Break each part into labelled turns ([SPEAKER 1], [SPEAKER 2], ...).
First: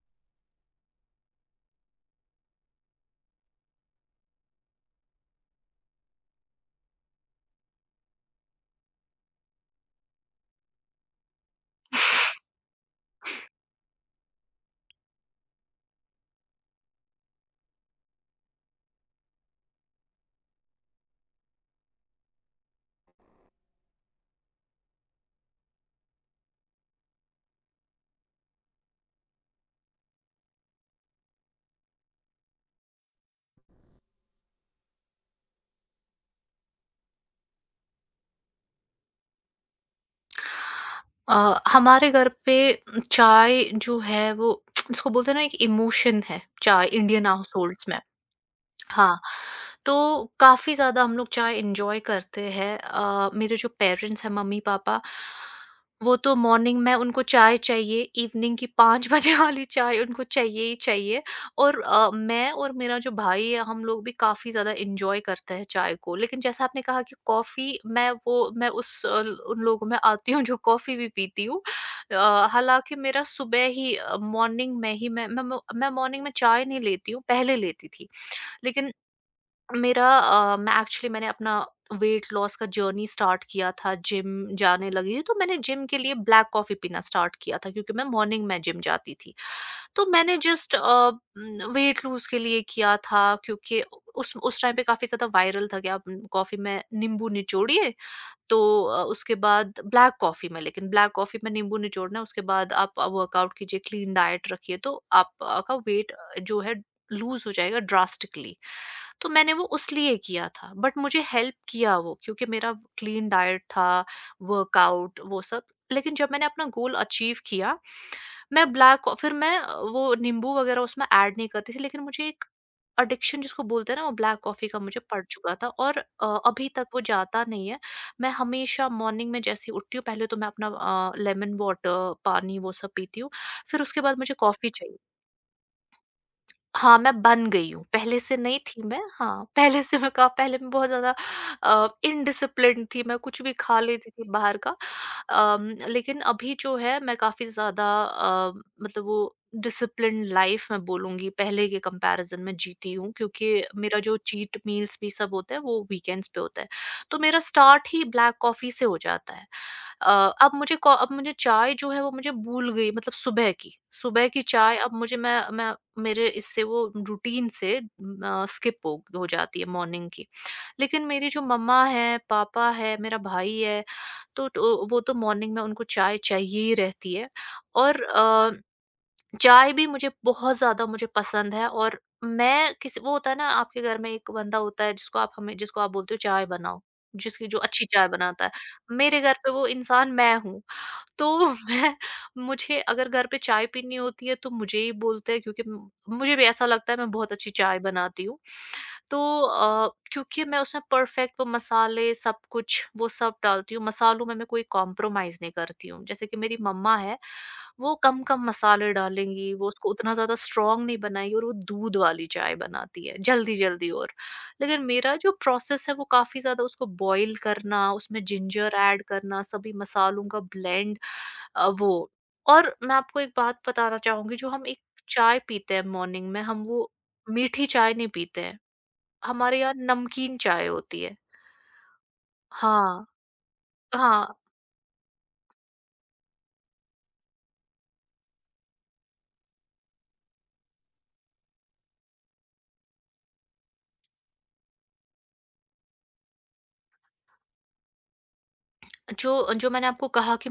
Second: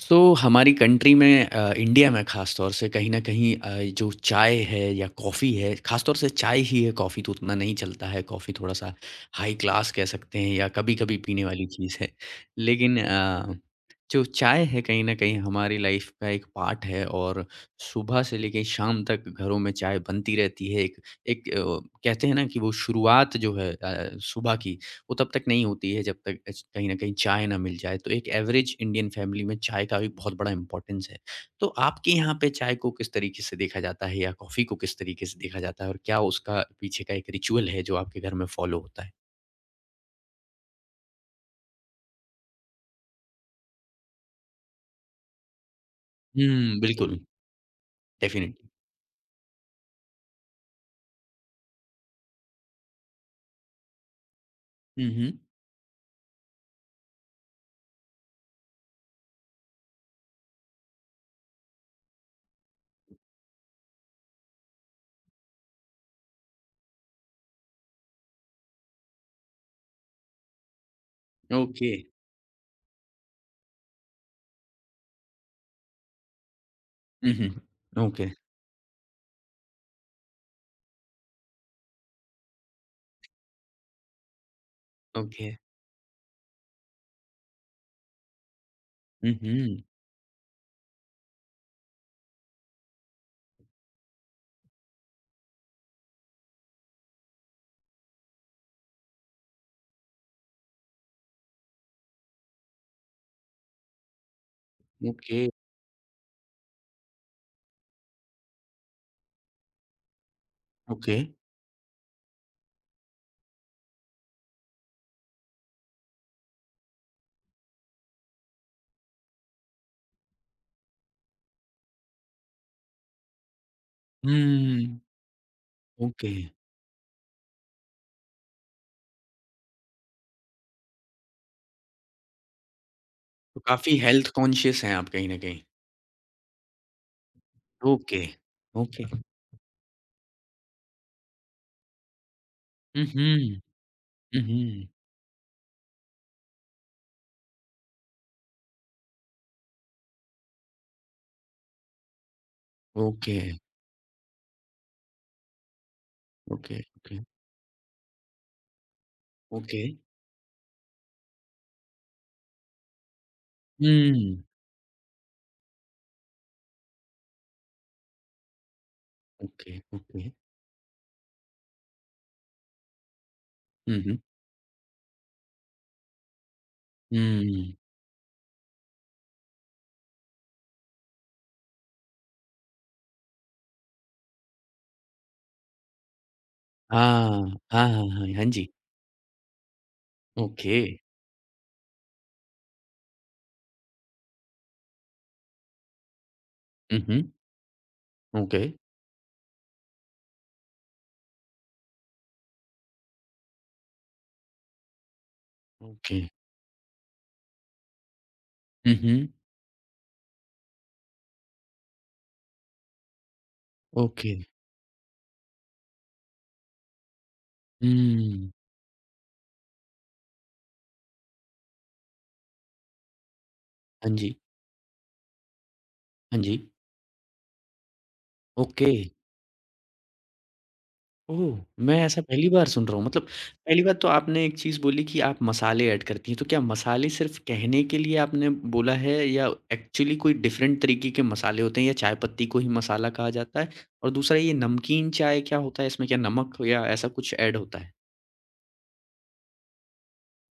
[SPEAKER 1] सो, हमारी कंट्री में इंडिया में ख़ास तौर से कहीं न कहीं जो चाय है या कॉफ़ी है, ख़ास तौर से चाय ही है, कॉफ़ी तो उतना नहीं चलता है, कॉफ़ी थोड़ा-सा हाई क्लास कह सकते हैं या कभी-कभी पीने वाली चीज़ है। लेकिन जो चाय है कहीं न कहीं हमारी लाइफ़ का एक पार्ट है और सुबह से लेके शाम तक घरों में चाय बनती रहती है। एक एक अ, कहते हैं ना कि वो शुरुआत जो है सुबह की वो तब तक नहीं होती है जब तक कहीं ना कहीं चाय ना मिल जाए तो एक एवरेज इंडियन फैमिली में चाय का भी बहुत बड़ा इंपॉर्टेंस है। तो आपके यहाँ पे चाय को किस तरीके से देखा जाता है या कॉफ़ी को किस तरीके से देखा जाता है और क्या उसका पीछे का एक रिचुअल है जो आपके घर में फॉलो होता है।
[SPEAKER 2] अ, हमारे घर पे चाय जो है वो इसको बोलते हैं ना एक इमोशन है
[SPEAKER 1] हम्म।
[SPEAKER 2] चाय
[SPEAKER 1] बिल्कुल।
[SPEAKER 2] इंडियन हाउस होल्ड्स में।
[SPEAKER 1] डेफिनेटली।
[SPEAKER 2] हाँ, तो काफ़ी ज़्यादा हम लोग चाय एन्जॉय करते हैं। मेरे जो पेरेंट्स हैं, मम्मी-पापा,
[SPEAKER 1] हम्म।
[SPEAKER 2] वो तो मॉर्निंग में उनको चाय चाहिए, इवनिंग की 5 बजे वाली चाय उनको चाहिए ही चाहिए। और मैं और मेरा जो भाई है, हम लोग भी काफ़ी ज़्यादा एन्जॉय करते हैं चाय को। लेकिन जैसा आपने कहा कि कॉफ़ी, मैं वो मैं उस अ, उन लोगों में आती हूँ, जो कॉफ़ी भी पीती हूँ।
[SPEAKER 1] ओके।
[SPEAKER 2] हालाँकि मेरा सुबह ही अ, मॉर्निंग में ही मैं मैं मॉर्निंग में चाय नहीं लेती हूँ, पहले लेती
[SPEAKER 1] हम्म।
[SPEAKER 2] थी।
[SPEAKER 1] ओके।
[SPEAKER 2] लेकिन मैं एक्चुअली मैंने अपना वेट लॉस का जर्नी स्टार्ट किया था, जिम जाने लगी थी, तो
[SPEAKER 1] ओके।
[SPEAKER 2] मैंने जिम के लिए ब्लैक कॉफ़ी पीना स्टार्ट किया था क्योंकि मैं मॉर्निंग में जिम जाती थी।
[SPEAKER 1] हम्म।
[SPEAKER 2] तो मैंने वेट लूज़ के लिए किया था क्योंकि उस टाइम पे काफ़ी ज़्यादा वायरल था कि आप कॉफ़ी में नींबू निचोड़िए, तो उसके बाद ब्लैक कॉफ़ी में लेकिन ब्लैक कॉफ़ी में नींबू निचोड़ना है, उसके बाद आप वर्कआउट कीजिए, क्लीन डाइट रखिए, तो
[SPEAKER 1] ओके।
[SPEAKER 2] आपका वेट जो है लूज़ हो जाएगा ड्रास्टिकली। तो मैंने वो उस लिए किया था बट
[SPEAKER 1] ओके।
[SPEAKER 2] मुझे हेल्प किया वो क्योंकि मेरा क्लीन डाइट था, वर्कआउट वो सब। लेकिन जब मैंने अपना गोल अचीव किया, मैं ब्लैक फिर मैं अ, वो नींबू वगैरह उसमें ऐड नहीं करती थी, लेकिन मुझे एक एडिक्शन जिसको बोलते हैं ना वो ब्लैक कॉफी का मुझे
[SPEAKER 1] हम्म।
[SPEAKER 2] पड़ चुका था और
[SPEAKER 1] ओके।
[SPEAKER 2] अभी तक वो जाता नहीं है। मैं हमेशा मॉर्निंग में जैसे ही उठती हूँ पहले तो मैं अपना लेमन वाटर पानी वो सब पीती हूँ,
[SPEAKER 1] तो
[SPEAKER 2] फिर
[SPEAKER 1] काफी
[SPEAKER 2] उसके बाद
[SPEAKER 1] हेल्थ
[SPEAKER 2] मुझे कॉफी
[SPEAKER 1] कॉन्शियस हैं
[SPEAKER 2] चाहिए।
[SPEAKER 1] आप कहीं ना कहीं।
[SPEAKER 2] हाँ, मैं बन गई हूँ, पहले
[SPEAKER 1] ओके।
[SPEAKER 2] से नहीं थी मैं।
[SPEAKER 1] ओके।
[SPEAKER 2] हाँ, पहले से मैं कहा पहले मैं बहुत ज़्यादा इनडिसिप्लिन्ड थी, मैं कुछ भी
[SPEAKER 1] हम्म।
[SPEAKER 2] खा लेती थी बाहर का।
[SPEAKER 1] हम्म।
[SPEAKER 2] लेकिन अभी जो है मैं काफ़ी ज़्यादा अ, मतलब वो डिसिप्लिन्ड लाइफ़ मैं बोलूँगी पहले के कंपैरिज़न में जीती हूँ,
[SPEAKER 1] ओके,
[SPEAKER 2] क्योंकि मेरा जो चीट मील्स भी सब होता है वो वीकेंड्स पे होता है।
[SPEAKER 1] ओके,
[SPEAKER 2] तो
[SPEAKER 1] ओके,
[SPEAKER 2] मेरा स्टार्ट ही ब्लैक कॉफ़ी से हो जाता है।
[SPEAKER 1] ओके।
[SPEAKER 2] अ, अब मुझे चाय जो है वो मुझे भूल गई, मतलब सुबह की
[SPEAKER 1] हुँ,
[SPEAKER 2] चाय अब मुझे मैं मेरे इससे वो रूटीन से स्किप हो जाती है
[SPEAKER 1] ओके,
[SPEAKER 2] मॉर्निंग की।
[SPEAKER 1] ओके।
[SPEAKER 2] लेकिन मेरी जो मम्मा हैं, पापा हैं, मेरा भाई है,
[SPEAKER 1] हुँ, हुँ।
[SPEAKER 2] तो वो तो मॉर्निंग में उनको चाय चाहिए ही रहती है।
[SPEAKER 1] हुँ।
[SPEAKER 2] और चाय भी मुझे बहुत ज़्यादा मुझे पसंद है। और मैं किसी वो होता है ना आपके घर में एक बंदा होता है जिसको आप हमें जिसको आप बोलते हो चाय बनाओ,
[SPEAKER 1] हाँ,
[SPEAKER 2] जिसकी जो अच्छी
[SPEAKER 1] हाँ,
[SPEAKER 2] चाय
[SPEAKER 1] हाँ, हाँ,
[SPEAKER 2] बनाता
[SPEAKER 1] हाँ
[SPEAKER 2] है।
[SPEAKER 1] जी।
[SPEAKER 2] मेरे घर पे वो इंसान मैं हूँ।
[SPEAKER 1] ओके।
[SPEAKER 2] तो मैं मुझे अगर घर पे चाय पीनी होती है तो मुझे ही बोलते हैं, क्योंकि म मुझे भी ऐसा लगता है
[SPEAKER 1] हुँ,
[SPEAKER 2] मैं
[SPEAKER 1] हुँ।
[SPEAKER 2] बहुत अच्छी चाय बनाती हूँ।
[SPEAKER 1] ओके,
[SPEAKER 2] तो क्योंकि मैं उसमें परफेक्ट वो मसाले सब कुछ वो सब डालती हूँ, मसालों में मैं कोई कॉम्प्रोमाइज़ नहीं करती हूँ।
[SPEAKER 1] ओके।
[SPEAKER 2] जैसे कि मेरी मम्मा है, वो कम-कम मसाले
[SPEAKER 1] हुँ, हुँ।
[SPEAKER 2] डालेंगी, वो उसको उतना ज़्यादा स्ट्रॉन्ग नहीं बनाएगी और वो दूध वाली चाय बनाती है, जल्दी-जल्दी और।
[SPEAKER 1] ओके।
[SPEAKER 2] लेकिन मेरा जो प्रोसेस है वो काफ़ी ज़्यादा उसको बॉयल करना, उसमें
[SPEAKER 1] हुँ।
[SPEAKER 2] जिंजर ऐड करना, सभी मसालों का ब्लेंड अ, वो और मैं आपको एक बात बताना
[SPEAKER 1] हाँ जी,
[SPEAKER 2] चाहूँगी, जो हम एक चाय पीते हैं मॉर्निंग
[SPEAKER 1] हाँ
[SPEAKER 2] में,
[SPEAKER 1] जी।
[SPEAKER 2] हम वो मीठी चाय नहीं पीते हैं।
[SPEAKER 1] ओके।
[SPEAKER 2] हमारे यहाँ नमकीन चाय होती है।
[SPEAKER 1] ओह! मैं ऐसा पहली बार सुन रहा हूँ।
[SPEAKER 2] हाँ,
[SPEAKER 1] मतलब पहली बात तो
[SPEAKER 2] हाँ,
[SPEAKER 1] आपने एक चीज़ बोली कि आप मसाले ऐड करती हैं, तो क्या मसाले सिर्फ़ कहने के लिए आपने बोला है या एक्चुअली कोई डिफ़रेंट तरीके के मसाले होते हैं या चाय पत्ती को ही मसाला कहा जाता है? और दूसरा ये नमकीन चाय क्या होता है? इसमें क्या नमक या ऐसा कुछ ऐड होता है?
[SPEAKER 2] जो जो मैंने आपको कहा कि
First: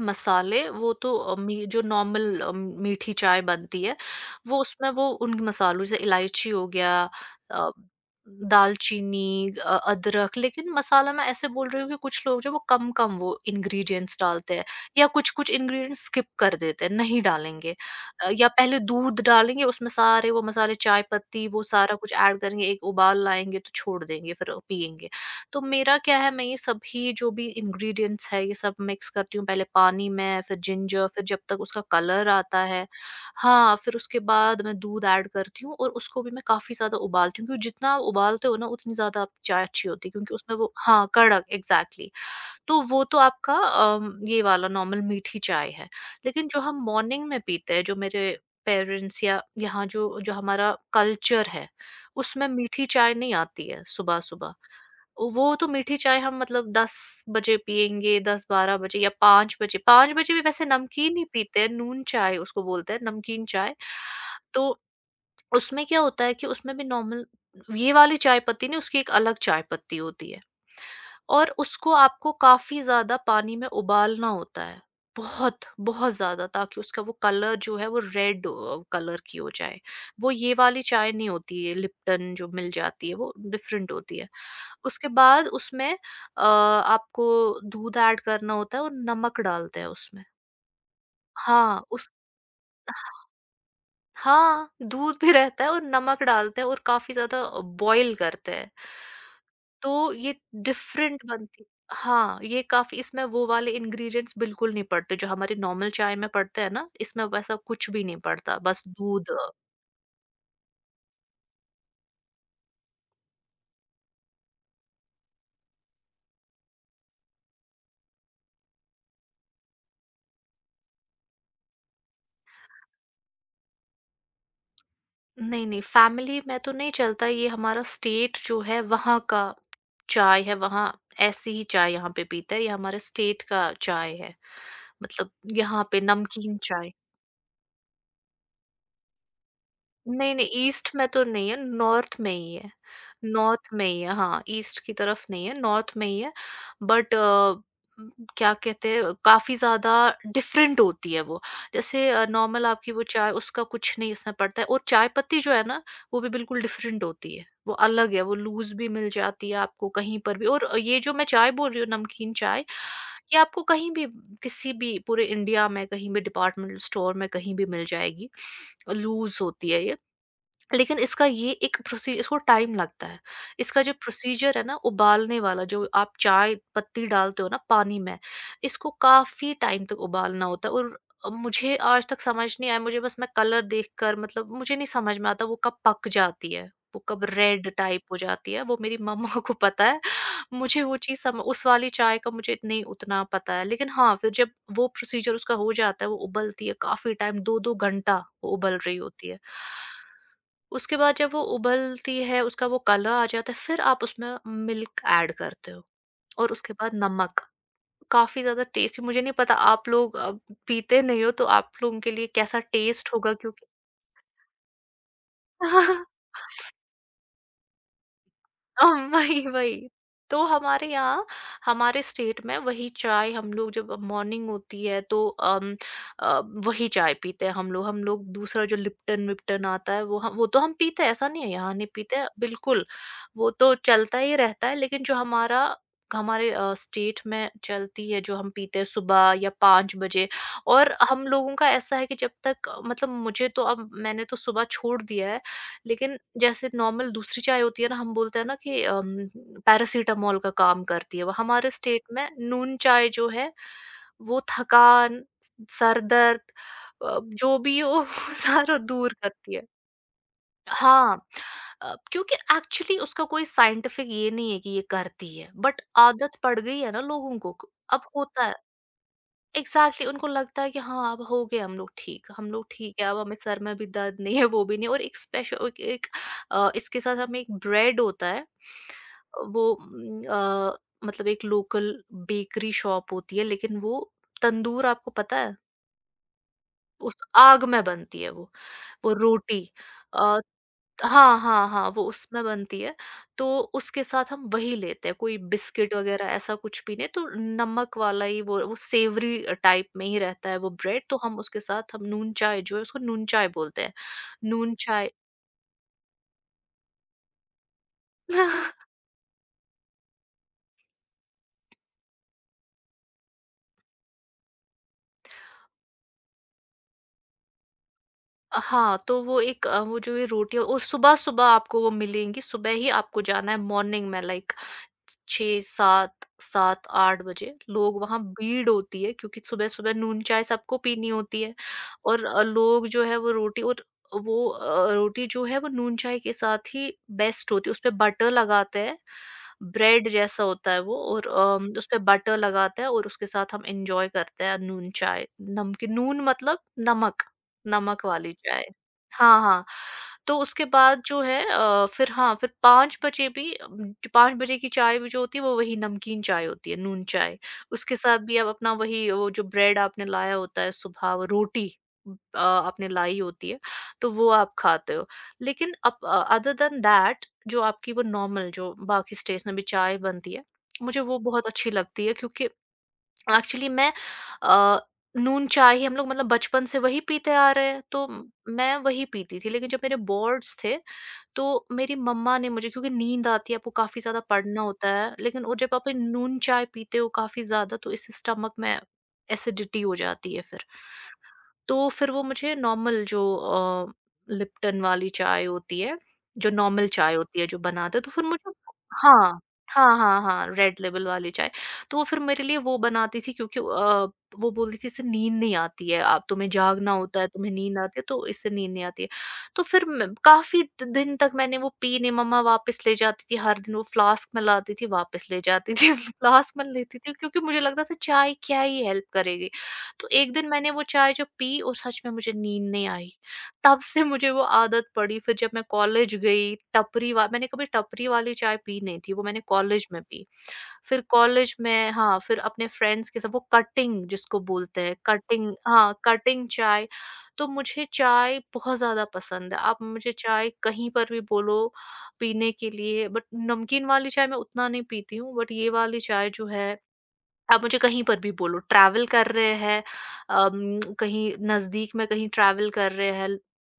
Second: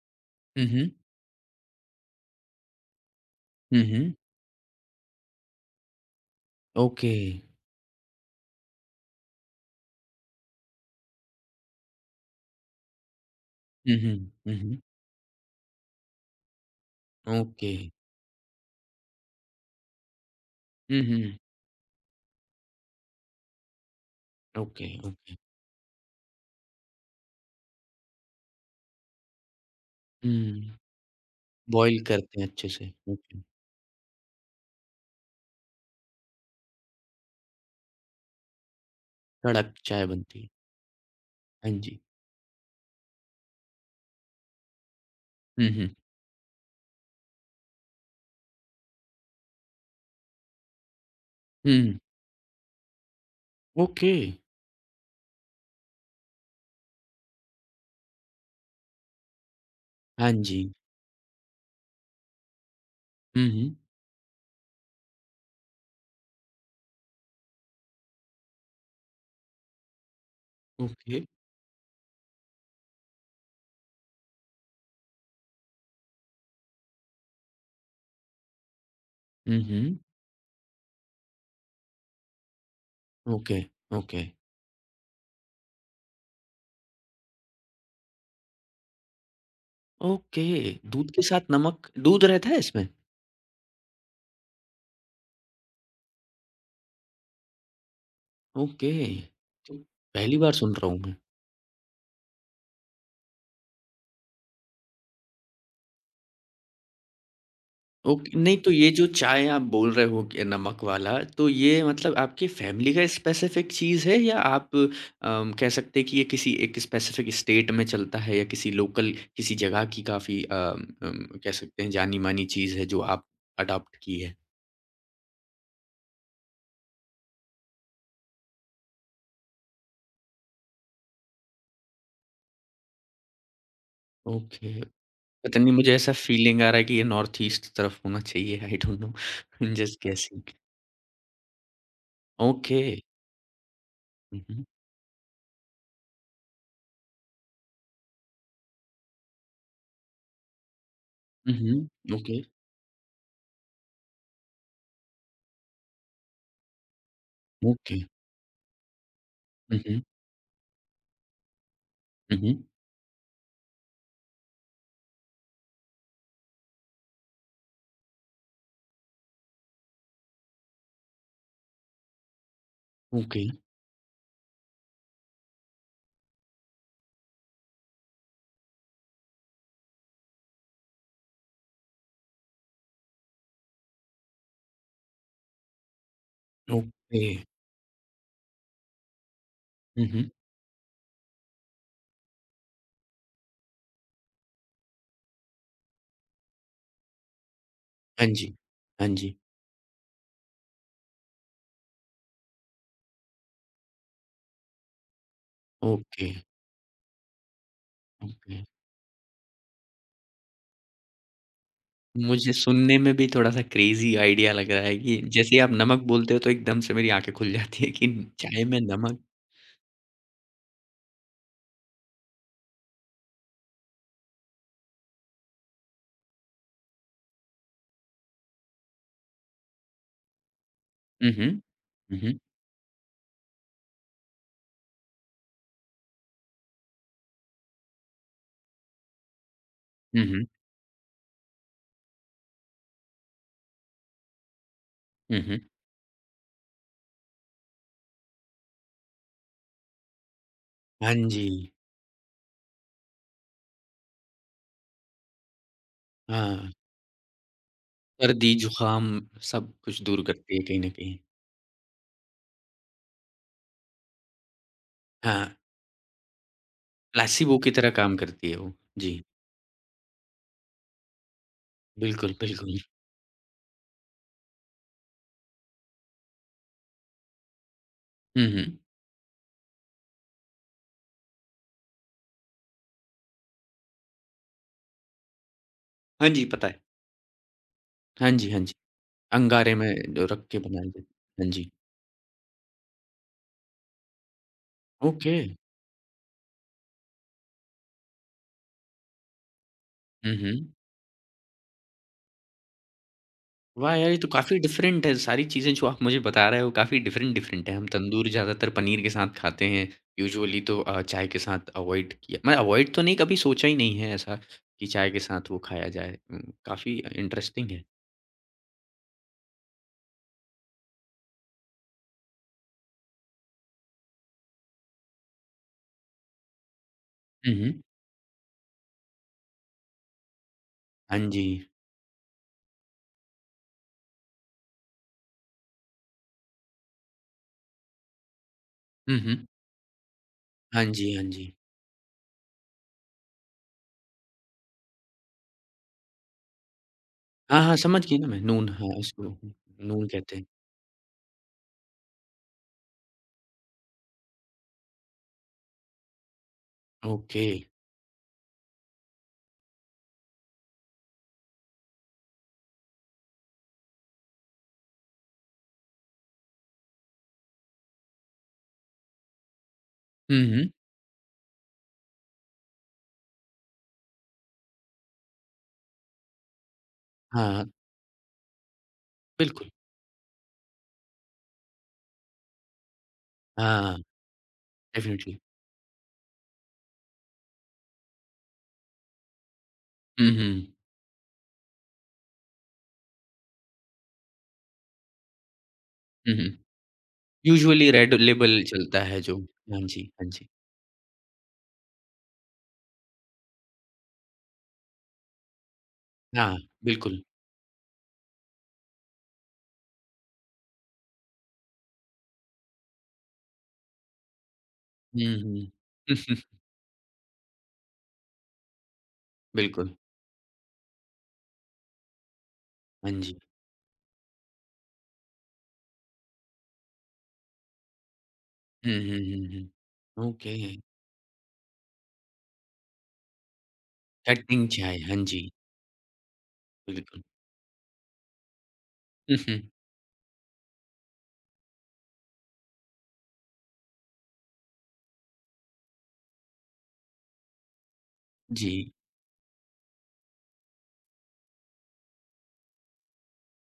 [SPEAKER 1] हुँ,
[SPEAKER 2] मसाले
[SPEAKER 1] हुँ।
[SPEAKER 2] वो तो अ, मी जो नॉर्मल मीठी चाय
[SPEAKER 1] हुँ,
[SPEAKER 2] बनती है,
[SPEAKER 1] हुँ।
[SPEAKER 2] वो उसमें वो उन मसालों जैसे इलायची हो गया,
[SPEAKER 1] ओके।
[SPEAKER 2] अ, दालचीनी, अदरक। लेकिन मसाला मैं ऐसे बोल रही हूँ कि कुछ लोग जो वो कम-कम वो
[SPEAKER 1] हुँ,
[SPEAKER 2] इंग्रीडिएंट्स
[SPEAKER 1] हुँ।
[SPEAKER 2] डालते
[SPEAKER 1] हुँ,
[SPEAKER 2] हैं
[SPEAKER 1] हुँ।
[SPEAKER 2] या कुछ-कुछ इंग्रीडिएंट्स स्किप कर देते हैं, नहीं
[SPEAKER 1] ओके।
[SPEAKER 2] डालेंगे, या पहले दूध डालेंगे उसमें सारे वो मसाले चाय
[SPEAKER 1] हुँ, हुँ।
[SPEAKER 2] पत्ती वो सारा कुछ ऐड करेंगे, एक उबाल लाएँगे तो छोड़ देंगे, फिर
[SPEAKER 1] ओके,
[SPEAKER 2] पिएँगे।
[SPEAKER 1] ओके।
[SPEAKER 2] तो मेरा क्या है, मैं ये सभी जो भी इंग्रेडिएंट्स है ये सब मिक्स करती हूँ पहले पानी में, फिर
[SPEAKER 1] हुँ।
[SPEAKER 2] जिंजर, फिर जब तक उसका
[SPEAKER 1] बॉयल
[SPEAKER 2] कलर
[SPEAKER 1] करते हैं
[SPEAKER 2] आता
[SPEAKER 1] अच्छे
[SPEAKER 2] है।
[SPEAKER 1] से। ओके।
[SPEAKER 2] हाँ, फिर उसके बाद मैं दूध ऐड करती हूँ और उसको भी मैं काफी ज्यादा उबालती हूँ, क्योंकि जितना आप उबालते हो ना उतनी ज्यादा आपकी चाय
[SPEAKER 1] कड़क
[SPEAKER 2] अच्छी
[SPEAKER 1] चाय
[SPEAKER 2] होती है, क्योंकि
[SPEAKER 1] बनती है।
[SPEAKER 2] उसमें वो हाँ कड़क
[SPEAKER 1] हाँ जी।
[SPEAKER 2] Exactly exactly। तो वो तो आपका ये वाला नॉर्मल मीठी
[SPEAKER 1] हुँ,
[SPEAKER 2] चाय है।
[SPEAKER 1] हुँ।
[SPEAKER 2] लेकिन जो हम मॉर्निंग में पीते हैं जो मेरे पेरेंट्स या यहाँ जो जो हमारा कल्चर है
[SPEAKER 1] हुँ।
[SPEAKER 2] उसमें मीठी चाय नहीं आती है
[SPEAKER 1] ओके।
[SPEAKER 2] सुबह सुबह। वो तो मीठी चाय हम मतलब 10 बजे पिएँगे, 10-12 बजे, या 5 बजे। 5
[SPEAKER 1] हाँ
[SPEAKER 2] बजे भी
[SPEAKER 1] जी।
[SPEAKER 2] वैसे नमकीन ही पीते हैं, नून चाय उसको बोलते हैं, नमकीन
[SPEAKER 1] हुँ, हुँ।
[SPEAKER 2] चाय। तो उसमें क्या होता है कि उसमें भी नॉर्मल ये वाली चाय पत्ती नहीं, उसकी एक अलग चाय पत्ती होती है
[SPEAKER 1] ओके।
[SPEAKER 2] और उसको आपको काफ़ी ज़्यादा पानी में उबालना होता है। बहुत, बहुत ज़्यादा, ताकि उसका वो कलर जो है वो रेड कलर की हो
[SPEAKER 1] हुँ,
[SPEAKER 2] जाए।
[SPEAKER 1] हुँ।
[SPEAKER 2] वो ये वाली चाय नहीं होती है, लिप्टन जो मिल जाती है, वो
[SPEAKER 1] ओके,
[SPEAKER 2] डिफ़रेंट होती
[SPEAKER 1] ओके,
[SPEAKER 2] है। उसके बाद उसमें आपको दूध ऐड करना होता है और नमक डालते हैं उसमें।
[SPEAKER 1] ओके। दूध के साथ
[SPEAKER 2] हाँ,
[SPEAKER 1] नमक
[SPEAKER 2] उस
[SPEAKER 1] दूध रहता है इसमें?
[SPEAKER 2] ह हाँ, दूध भी रहता है और नमक डालते हैं और काफ़ी ज़्यादा बॉयल करते हैं।
[SPEAKER 1] ओके। तो
[SPEAKER 2] तो ये
[SPEAKER 1] पहली बार सुन रहा हूँ मैं।
[SPEAKER 2] डिफरेंट बनती। हाँ, ये काफ़ी इसमें वो वाले इंग्रीडिएंट्स बिल्कुल नहीं पड़ते जो हमारी नॉर्मल चाय में पड़ते हैं ना, इसमें वैसा कुछ भी नहीं
[SPEAKER 1] ओके, नहीं
[SPEAKER 2] पड़ता,
[SPEAKER 1] तो
[SPEAKER 2] बस
[SPEAKER 1] ये जो
[SPEAKER 2] दूध।
[SPEAKER 1] चाय आप बोल रहे हो कि नमक वाला, तो ये मतलब आपकी फ़ैमिली का स्पेसिफ़िक चीज़ है या आप कह सकते हैं कि ये किसी एक स्पेसिफ़िक स्टेट में चलता है या किसी लोकल किसी जगह की काफ़ी कह सकते हैं जानी-मानी चीज़ है जो आप अडॉप्ट की है?
[SPEAKER 2] नहीं, नहीं, फैमिली में तो नहीं चलता, ये हमारा स्टेट जो है वहाँ का चाय है, वहाँ ऐसी ही चाय यहाँ पे पीते हैं, ये हमारे स्टेट का चाय है।
[SPEAKER 1] ओके।
[SPEAKER 2] मतलब
[SPEAKER 1] पता नहीं
[SPEAKER 2] यहाँ
[SPEAKER 1] मुझे
[SPEAKER 2] पे
[SPEAKER 1] ऐसा
[SPEAKER 2] नमकीन
[SPEAKER 1] फ़ीलिंग आ रहा है
[SPEAKER 2] चाय।
[SPEAKER 1] कि ये नॉर्थ ईस्ट तरफ होना चाहिए, I don't know, I am just
[SPEAKER 2] नहीं,
[SPEAKER 1] गेसिंग।
[SPEAKER 2] नहीं, ईस्ट में तो नहीं है, नॉर्थ में ही है।
[SPEAKER 1] ओके।
[SPEAKER 2] नॉर्थ में ही है,
[SPEAKER 1] हुँ,
[SPEAKER 2] हाँ,
[SPEAKER 1] हुँ।
[SPEAKER 2] ईस्ट की तरफ नहीं है, नॉर्थ में ही है। बट क्या कहते हैं, काफ़ी ज़्यादा डिफरेंट होती है वो।
[SPEAKER 1] हुँ,
[SPEAKER 2] जैसे
[SPEAKER 1] हुँ। ओके,
[SPEAKER 2] नॉर्मल आपकी वो चाय उसका कुछ नहीं इसमें पड़ता है, और चाय पत्ती जो है ना, वो भी बिल्कुल डिफरेंट होती है। वो
[SPEAKER 1] ओके।
[SPEAKER 2] अलग है, वो लूज़ भी मिल जाती है
[SPEAKER 1] हुँ,
[SPEAKER 2] आपको
[SPEAKER 1] हुँ।
[SPEAKER 2] कहीं पर भी। और ये जो मैं चाय बोल रही हूँ नमकीन
[SPEAKER 1] हुँ,
[SPEAKER 2] चाय,
[SPEAKER 1] हुँ।
[SPEAKER 2] ये आपको कहीं भी किसी भी पूरे इंडिया में कहीं भी डिपार्टमेंटल स्टोर में कहीं भी मिल जाएगी। लूज़ होती है ये। लेकिन इसका ये एक प्रोसी इसको टाइम लगता है।
[SPEAKER 1] ओके,
[SPEAKER 2] इसका जो प्रोसीजर है ना उबालने वाला, जो आप चाय पत्ती डालते हो ना पानी में, इसको काफ़ी टाइम तक उबालना होता है। और मुझे आज तक समझ नहीं आया, मुझे बस मैं कलर देखकर, मतलब मुझे नहीं समझ में आता वो कब पक जाती है,
[SPEAKER 1] ओके।
[SPEAKER 2] वो कब
[SPEAKER 1] हुँ, हुँ।
[SPEAKER 2] रेड टाइप हो जाती है, वो मेरी मम्मा को पता है। मुझे वो चीज़ सम उस वाली चाय का मुझे नहीं उतना पता है। लेकिन हाँ, फिर जब वो प्रोसीजर उसका हो जाता है, वो उबलती है काफ़ी टाइम, 2-2 घंटा
[SPEAKER 1] हाँ
[SPEAKER 2] वो
[SPEAKER 1] जी,
[SPEAKER 2] उबल रही
[SPEAKER 1] हाँ
[SPEAKER 2] होती
[SPEAKER 1] जी।
[SPEAKER 2] है। उसके बाद जब वो उबलती है, उसका वो कलर आ जाता है, फिर आप उसमें मिल्क ऐड करते हो
[SPEAKER 1] ओके,
[SPEAKER 2] और उसके बाद नमक। काफ़ी
[SPEAKER 1] ओके।
[SPEAKER 2] ज़्यादा टेस्टी। मुझे नहीं पता आप लोग पीते नहीं हो तो आप लोगों के लिए
[SPEAKER 1] मुझे
[SPEAKER 2] कैसा
[SPEAKER 1] सुनने में
[SPEAKER 2] टेस्ट
[SPEAKER 1] भी
[SPEAKER 2] होगा
[SPEAKER 1] थोड़ा-सा
[SPEAKER 2] क्योंकि
[SPEAKER 1] क्रेज़ी आइडिया लग रहा है कि जैसे ही आप नमक बोलते हो तो एकदम से मेरी आँखें खुल जाती है कि चाय में
[SPEAKER 2] हम
[SPEAKER 1] नमक।
[SPEAKER 2] वही वही। तो हमारे यहाँ हमारे स्टेट में वही चाय हम लोग जब मॉर्निंग होती है तो अ, वही चाय पीते हैं हम लोग। हम लोग दूसरा जो लिप्टन विप्टन आता है वो तो हम पीते हैं, ऐसा
[SPEAKER 1] हुँ,
[SPEAKER 2] नहीं है
[SPEAKER 1] हुँ।
[SPEAKER 2] यहाँ नहीं पीते
[SPEAKER 1] हुँ,
[SPEAKER 2] हैं
[SPEAKER 1] हुँ।
[SPEAKER 2] बिल्कुल। वो तो चलता ही रहता है। लेकिन जो हमारा हमारे स्टेट में चलती है जो हम पीते हैं सुबह या 5
[SPEAKER 1] हुँ,
[SPEAKER 2] बजे।
[SPEAKER 1] हुँ।
[SPEAKER 2] और हम लोगों का ऐसा है कि जब तक मतलब मुझे तो अब मैंने तो सुबह छोड़ दिया है।
[SPEAKER 1] हुँ, हुँ।
[SPEAKER 2] लेकिन जैसे नॉर्मल दूसरी चाय होती है ना, हम बोलते हैं ना कि पैरासिटामॉल का काम
[SPEAKER 1] हाँ
[SPEAKER 2] करती है वो।
[SPEAKER 1] जी,
[SPEAKER 2] हमारे स्टेट में नून चाय जो है, वो थकान, स सर दर्द
[SPEAKER 1] हाँ।
[SPEAKER 2] जो भी हो वो
[SPEAKER 1] सर्दी,
[SPEAKER 2] सारा
[SPEAKER 1] ज़ुकाम
[SPEAKER 2] दूर करती है।
[SPEAKER 1] सब कुछ दूर करती है कहीं न कहीं।
[SPEAKER 2] हाँ, क्योंकि एक्चुअली उसका कोई साइंटिफिक ये नहीं है कि ये करती
[SPEAKER 1] हाँ।
[SPEAKER 2] है, बट आदत पड़ गई है ना लोगों को,
[SPEAKER 1] प्लेसिबो
[SPEAKER 2] क
[SPEAKER 1] की तरह
[SPEAKER 2] अब
[SPEAKER 1] काम
[SPEAKER 2] होता
[SPEAKER 1] करती
[SPEAKER 2] है।
[SPEAKER 1] है वो। जी,
[SPEAKER 2] एग्ज़ैक्टली, उनको लगता है कि हाँ, अब हो गए
[SPEAKER 1] बिल्कुल,
[SPEAKER 2] हम लोग
[SPEAKER 1] बिल्कुल।
[SPEAKER 2] ठीक है, अब हमें सर में भी दर्द नहीं है, वो भी नहीं। और एक स्पेशल एक एक अ, इसके साथ हमें एक ब्रेड होता है,
[SPEAKER 1] हुँ, हुँ।
[SPEAKER 2] वो एक लोकल बेकरी शॉप होती है, लेकिन वो तंदूर आपको पता है?
[SPEAKER 1] हाँ जी, पता है।
[SPEAKER 2] उस आग में बनती है
[SPEAKER 1] हाँ जी, हाँ जी।
[SPEAKER 2] वो रोटी।
[SPEAKER 1] अंगारे में जो
[SPEAKER 2] अ,
[SPEAKER 1] रख के बनाई जाती
[SPEAKER 2] हाँ,
[SPEAKER 1] है। हाँ
[SPEAKER 2] हाँ,
[SPEAKER 1] जी।
[SPEAKER 2] हाँ, वो उसमें बनती है, तो उसके साथ हम वही लेते हैं, कोई
[SPEAKER 1] ओके।
[SPEAKER 2] बिस्किट वग़ैरह ऐसा कुछ भी नहीं, तो नमक वाला ही वो सेवरी टाइप में ही
[SPEAKER 1] हुँ,
[SPEAKER 2] रहता है वो
[SPEAKER 1] हुँ।
[SPEAKER 2] ब्रेड, तो हम उसके साथ हम नून चाय जो है उसको नून चाय बोलते हैं,
[SPEAKER 1] वाह यार! ये तो काफ़ी
[SPEAKER 2] नून
[SPEAKER 1] डिफरेंट
[SPEAKER 2] चाय।
[SPEAKER 1] है, सारी चीज़ें जो आप मुझे बता रहे हो काफ़ी डिफरेंट डिफरेंट है। हम तंदूर ज़्यादातर पनीर के साथ खाते हैं, यूजुअली तो चाय के साथ अवॉइड किया मैं अवॉइड तो नहीं कभी सोचा ही नहीं है ऐसा कि चाय के साथ वो खाया जाए। काफ़ी इंटरेस्टिंग है।
[SPEAKER 2] हाँ, तो वो एक वो जो ये रोटी है और सुबह-सुबह आपको वो मिलेंगी, सुबह ही आपको जाना है मॉर्निंग में लाइक 6, 7, 7-8 बजे
[SPEAKER 1] हुँ, हुँ।
[SPEAKER 2] लोग वहाँ भीड़ होती है क्योंकि सुबह-सुबह नून चाय सबको पीनी
[SPEAKER 1] हाँ
[SPEAKER 2] होती
[SPEAKER 1] जी।
[SPEAKER 2] है। और लोग जो है वो रोटी और वो रोटी जो है वो नून चाय के साथ ही बेस्ट होती है। उसपे बटर लगाते हैं,
[SPEAKER 1] हुँ, हुँ।
[SPEAKER 2] ब्रेड जैसा होता है
[SPEAKER 1] हाँ
[SPEAKER 2] वो
[SPEAKER 1] जी, हाँ
[SPEAKER 2] और
[SPEAKER 1] जी।
[SPEAKER 2] उसपे बटर लगाते हैं और उसके साथ हम एन्जॉय करते हैं नून चाय, नमकीन नून मतलब नमक,
[SPEAKER 1] हाँ, हाँ,
[SPEAKER 2] नमक
[SPEAKER 1] समझ गई ना
[SPEAKER 2] वाली
[SPEAKER 1] मैं,
[SPEAKER 2] चाय।
[SPEAKER 1] नून हाँ, इसको
[SPEAKER 2] हाँ, हाँ।
[SPEAKER 1] नून
[SPEAKER 2] तो
[SPEAKER 1] कहते हैं।
[SPEAKER 2] उसके बाद जो है फिर हाँ, फिर 5 बजे भी 5 बजे की चाय भी जो होती है वो वही नमकीन चाय होती है, नून चाय।
[SPEAKER 1] ओके।
[SPEAKER 2] उसके साथ भी आप अपना वही वो जो ब्रेड आपने लाया होता है सुबह, वो रोटी आपने लाई होती है, तो वो आप खाते हो। लेकिन अदर देन दैट जो आपकी वो नॉर्मल जो बाकी स्टेशनरी चाय बनती है,
[SPEAKER 1] हुँ, हुँ।
[SPEAKER 2] मुझे वो बहुत अच्छी लगती है क्योंकि एक्चुअली मैं अ, नून चाय ही हम लोग मतलब बचपन से वही पीते आ
[SPEAKER 1] हाँ,
[SPEAKER 2] रहे हैं, तो मैं वही पीती थी। लेकिन
[SPEAKER 1] बिल्कुल।
[SPEAKER 2] जब मेरे बोर्ड्स थे, तो मेरी मम्मा ने मुझे क्योंकि नींद आती है, आपको
[SPEAKER 1] हाँ,
[SPEAKER 2] काफ़ी ज़्यादा पढ़ना होता है,
[SPEAKER 1] डेफ़िनिटली।
[SPEAKER 2] लेकिन वो जब आप ये नून चाय पीते हो काफ़ी ज़्यादा, तो इससे स्टमक में एसिडिटी हो
[SPEAKER 1] हुँ,
[SPEAKER 2] जाती है फिर।
[SPEAKER 1] हुँ।
[SPEAKER 2] तो फिर वो मुझे नॉर्मल जो लिप्टन वाली चाय होती है,
[SPEAKER 1] हुँ, हुँ।
[SPEAKER 2] जो नॉर्मल चाय होती है जो
[SPEAKER 1] यूजुअली
[SPEAKER 2] बनाते हैं, तो
[SPEAKER 1] रेड
[SPEAKER 2] फिर मुझे
[SPEAKER 1] लेबल चलता है जो।
[SPEAKER 2] हाँ।
[SPEAKER 1] हाँ
[SPEAKER 2] हाँ,
[SPEAKER 1] जी,
[SPEAKER 2] हाँ,
[SPEAKER 1] हाँ
[SPEAKER 2] हाँ,
[SPEAKER 1] जी।
[SPEAKER 2] रेड लेबल वाली चाय। तो वो फिर मेरे लिए वो बनाती थी क्योंकि वो बोलती थी इससे नींद नहीं आती है, आप तुम्हें
[SPEAKER 1] हाँ,
[SPEAKER 2] जागना होता
[SPEAKER 1] बिल्कुल।
[SPEAKER 2] है, तुम्हें नींद आती है तो इससे नींद नहीं आती है। तो फिर म काफ़ी द दिन तक मैंने वो पी नहीं, मम्मा वापस ले जाती थी, हर दिन वो फ्लास्क में लाती थी, वापस ले
[SPEAKER 1] हुँ, हुँ।
[SPEAKER 2] जाती थी, फ्लास्क में लेती थी क्योंकि मुझे लगता था चाय क्या ही हेल्प करेगी।
[SPEAKER 1] बिल्कुल।
[SPEAKER 2] तो एक दिन मैंने वो चाय जब पी और सच में मुझे नींद नहीं आई।
[SPEAKER 1] हाँ जी।
[SPEAKER 2] तब से मुझे वो आदत पड़ी फिर जब मैं कॉलेज गई टपरी वा मैंने कभी टपरी वाली चाय पी
[SPEAKER 1] हुँ,
[SPEAKER 2] नहीं थी,
[SPEAKER 1] हुँ,
[SPEAKER 2] वो मैंने
[SPEAKER 1] हुँ,
[SPEAKER 2] कॉलेज में पी।
[SPEAKER 1] हुँ। ओके,
[SPEAKER 2] फिर कॉलेज में हाँ, फिर अपने फ्रेंड्स के साथ वो कटिंग जिसको
[SPEAKER 1] कटिंग
[SPEAKER 2] बोलते हैं
[SPEAKER 1] चाय, हाँ जी,
[SPEAKER 2] कटिंग हाँ, कटिंग चाय।
[SPEAKER 1] बिल्कुल।
[SPEAKER 2] तो मुझे चाय बहुत ज़्यादा
[SPEAKER 1] हुँ,
[SPEAKER 2] पसंद है।
[SPEAKER 1] हुँ।
[SPEAKER 2] आप मुझे चाय कहीं पर भी बोलो पीने के लिए। बट नमकीन वाली चाय मैं उतना नहीं पीती हूँ बट ये वाली चाय जो है आप मुझे कहीं पर भी बोलो,
[SPEAKER 1] जी।
[SPEAKER 2] ट्रैवल कर रहे हैं कहीं नज़दीक में कहीं ट्रैवल कर रहे हैं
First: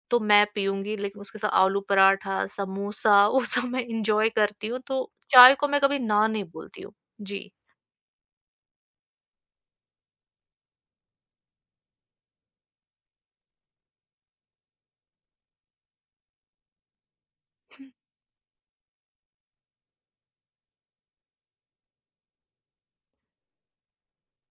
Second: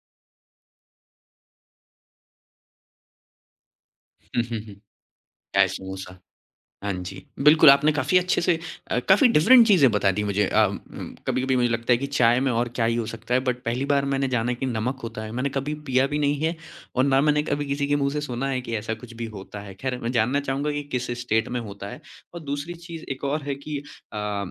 [SPEAKER 2] तो मैं पीऊँगी लेकिन उसके साथ आलू पराठा, समोसा वो सब मैं एन्जॉय
[SPEAKER 1] हुँ, हुँ,
[SPEAKER 2] करती
[SPEAKER 1] हुँ।
[SPEAKER 2] हूँ तो चाय को
[SPEAKER 1] चाय
[SPEAKER 2] मैं कभी
[SPEAKER 1] समोसा।
[SPEAKER 2] ना नहीं बोलती
[SPEAKER 1] हाँ
[SPEAKER 2] हूँ।
[SPEAKER 1] जी,
[SPEAKER 2] जी।
[SPEAKER 1] बिल्कुल आपने काफ़ी अच्छे से काफ़ी डिफरेंट चीज़ें बता दी मुझे कभी-कभी मुझे लगता है कि चाय में और क्या ही हो सकता है बट पहली बार मैंने जाना कि नमक होता है, मैंने कभी पिया भी नहीं है और ना मैंने कभी किसी के मुँह से सुना है कि ऐसा कुछ भी होता है। ख़ैर मैं जानना चाहूँगा कि किस स्टेट में होता है? और दूसरी चीज़ एक और है कि अ,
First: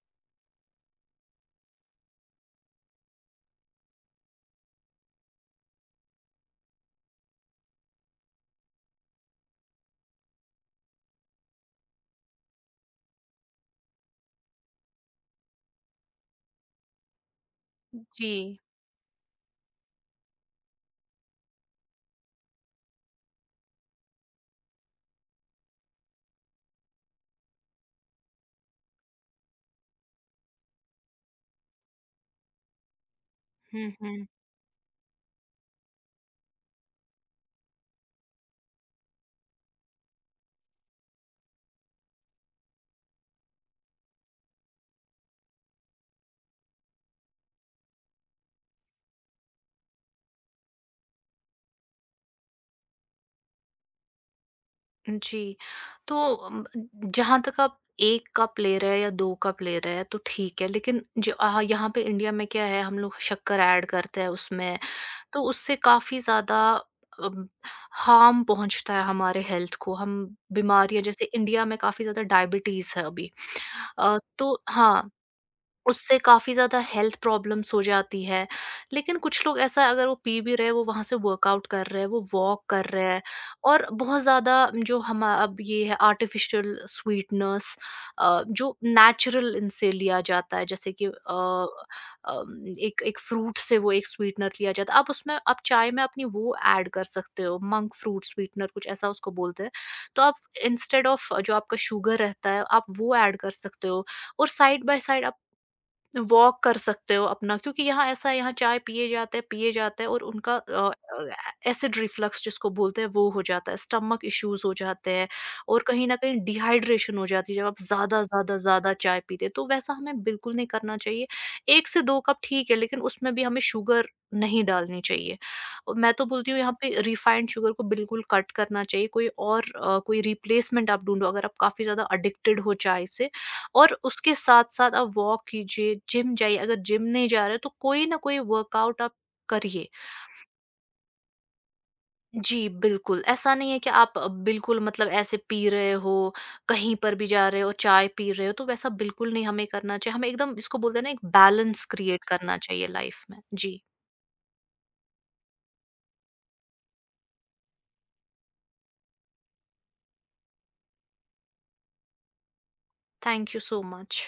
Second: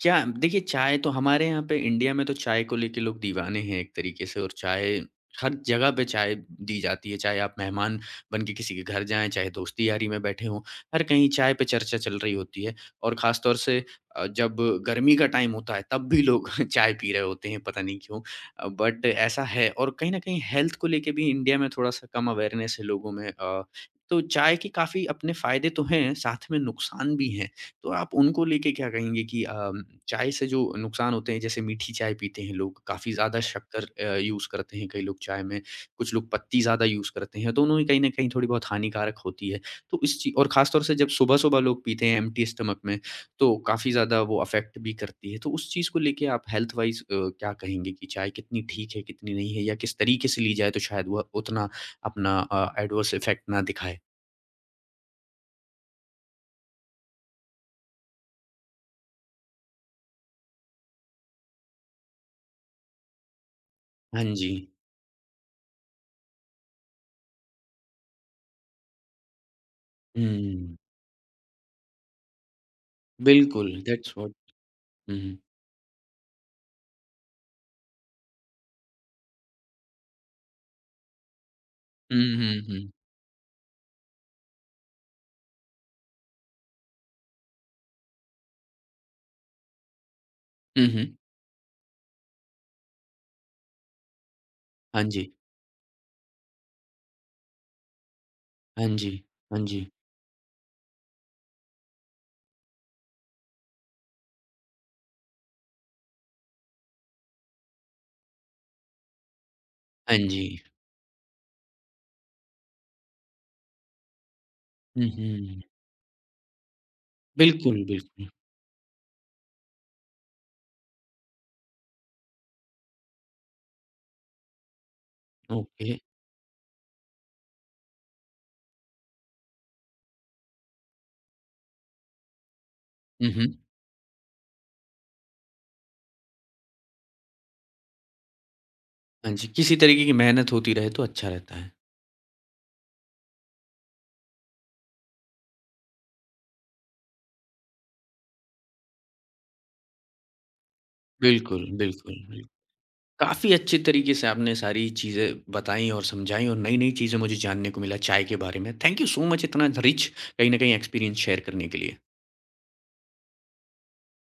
[SPEAKER 1] क्या देखिए चाय तो हमारे यहाँ पे इंडिया में तो चाय को लेके लोग दीवाने हैं एक तरीके से और चाय हर जगह पे चाय दी जाती है, चाहे आप मेहमान बन के किसी के घर जाएँ, चाहे दोस्ती-यारी में बैठे हों। हर कहीं चाय पे चर्चा चल रही होती है और ख़ास तौर से जब गर्मी का टाइम होता है तब भी लोग चाय पी रहे होते हैं पता नहीं क्यों।
[SPEAKER 2] जी।
[SPEAKER 1] बट ऐसा है और कहीं न कहीं हेल्थ को लेके भी इंडिया में थोड़ा-सा कम अवेयरनेस है लोगों में तो चाय के काफ़ी अपने फ़ायदे तो हैं, साथ में नुकसान भी हैं। तो आप उनको लेके क्या कहेंगे कि चाय से जो नुकसान होते हैं जैसे मीठी चाय पीते हैं लोग, काफ़ी ज़्यादा शक्कर
[SPEAKER 2] हुँ, हुँ।
[SPEAKER 1] यूज़ करते हैं कई लोग चाय में, कुछ लोग पत्ती ज़्यादा यूज़ करते हैं, दोनों ही कहीं न कहीं थोड़ी बहुत हानिकारक होती है। तो इस ची और ख़ास तौर से जब सुबह-सुबह लोग पीते हैं एम्प्टी स्टमक में, तो काफ़ी ज़्यादा वो अफ़ेक्ट भी करती है। तो उस चीज़ को लेके आप हेल्थ वाइज़ क्या कहेंगे कि चाय कितनी ठीक है, कितनी नहीं है या किस तरीके से ली जाए तो शायद वह उतना अपना एडवर्स इफ़ेक्ट ना दिखाए?
[SPEAKER 2] जी। तो जहाँ तक आप 1 कप ले रहे हैं या 2 कप ले रहे हैं तो ठीक है लेकिन यहाँ पे इंडिया में क्या है हम लोग शक्कर ऐड करते
[SPEAKER 1] हाँ
[SPEAKER 2] हैं
[SPEAKER 1] जी।
[SPEAKER 2] उसमें। तो उससे काफ़ी ज़्यादा अम, हार्म पहुँचता है हमारे हेल्थ को। हम
[SPEAKER 1] हुँ,
[SPEAKER 2] बीमारियाँ जैसे इंडिया में काफ़ी ज़्यादा डायबिटीज़ है अभी।
[SPEAKER 1] बिल्कुल, दैट्स व्हाट।
[SPEAKER 2] तो हाँ।
[SPEAKER 1] हुँ,
[SPEAKER 2] उससे काफ़ी ज़्यादा हेल्थ प्रॉब्लम्स हो जाती है। लेकिन कुछ लोग ऐसा है अगर वो पी भी रहे हैं, वो वहाँ से वर्कआउट कर रहे हैं, वो
[SPEAKER 1] हुँ, हुँ,
[SPEAKER 2] वॉक कर
[SPEAKER 1] हुँ।
[SPEAKER 2] रहे हैं और बहुत ज़्यादा जो हम अब ये है आर्टिफ़िशियल स्वीटनेस जो नेचुरल इनसे लिया जाता है
[SPEAKER 1] हुँ,
[SPEAKER 2] जैसे कि
[SPEAKER 1] हुँ।
[SPEAKER 2] एक एक फ्रूट से वो एक स्वीटनर लिया जाता है।
[SPEAKER 1] हाँ
[SPEAKER 2] आप
[SPEAKER 1] जी,
[SPEAKER 2] उसमें आप चाय में अपनी वो ऐड कर सकते हो, मंक फ्रूट स्वीटनर कुछ
[SPEAKER 1] हाँ
[SPEAKER 2] ऐसा
[SPEAKER 1] जी,
[SPEAKER 2] उसको बोलते
[SPEAKER 1] हाँ
[SPEAKER 2] हैं।
[SPEAKER 1] जी,
[SPEAKER 2] तो आप इंस्टेड ऑफ जो आपका शुगर रहता है, आप वो ऐड कर सकते हो और साइड बाय साइड आप वॉक कर सकते हो अपना क्योंकि यहाँ ऐसा है यहाँ चाय पिए जाते हैं
[SPEAKER 1] हाँ
[SPEAKER 2] और
[SPEAKER 1] जी।
[SPEAKER 2] उनका एसिड रिफ्लक्स जिसको बोलते हैं वो हो जाता है स्टमक इश्यूज हो
[SPEAKER 1] हुँ,
[SPEAKER 2] जाते हैं
[SPEAKER 1] हुँ।
[SPEAKER 2] और कहीं ना कहीं डिहाइड्रेशन हो जाती है जब आप
[SPEAKER 1] बिल्कुल,
[SPEAKER 2] ज्यादा
[SPEAKER 1] बिल्कुल।
[SPEAKER 2] ज्यादा ज्यादा चाय पीते हैं। तो वैसा हमें बिल्कुल नहीं करना चाहिए। एक से दो कप ठीक है लेकिन उसमें भी हमें शुगर नहीं डालनी चाहिए
[SPEAKER 1] ओके।
[SPEAKER 2] और मैं तो बोलती हूँ यहाँ पे रिफाइंड शुगर को बिल्कुल कट करना चाहिए। कोई और कोई रिप्लेसमेंट आप ढूंढो अगर आप काफी ज्यादा अडिक्टेड हो चाय से
[SPEAKER 1] हुँ, हुँ।
[SPEAKER 2] और उसके साथ-साथ आप वॉक कीजिए, जिम जाइए, अगर जिम नहीं जा रहे तो कोई ना कोई वर्कआउट आप
[SPEAKER 1] हाँ जी, किसी
[SPEAKER 2] करिए।
[SPEAKER 1] तरीके की मेहनत होती रहे तो अच्छा रहता है।
[SPEAKER 2] जी, बिल्कुल, ऐसा नहीं है कि आप बिल्कुल मतलब ऐसे पी रहे हो, कहीं पर भी जा रहे हो, चाय पी रहे हो, तो वैसा बिल्कुल नहीं हमें करना चाहिए। हमें एकदम इसको बोलते हैं ना एक
[SPEAKER 1] बिल्कुल,
[SPEAKER 2] बैलेंस
[SPEAKER 1] बिल्कुल,
[SPEAKER 2] क्रिएट
[SPEAKER 1] बिल्क
[SPEAKER 2] करना चाहिए लाइफ में।
[SPEAKER 1] काफ़ी अच्छे
[SPEAKER 2] जी,
[SPEAKER 1] तरीके से आपने सारी चीज़ें बताई और समझाई और नई-नई चीज़ें मुझे जानने को मिला चाय के बारे में। थैंक यू सो मच इतना रिच कहीं न कहीं एक्सपीरियंस शेयर करने के लिए।
[SPEAKER 2] Thank you so much.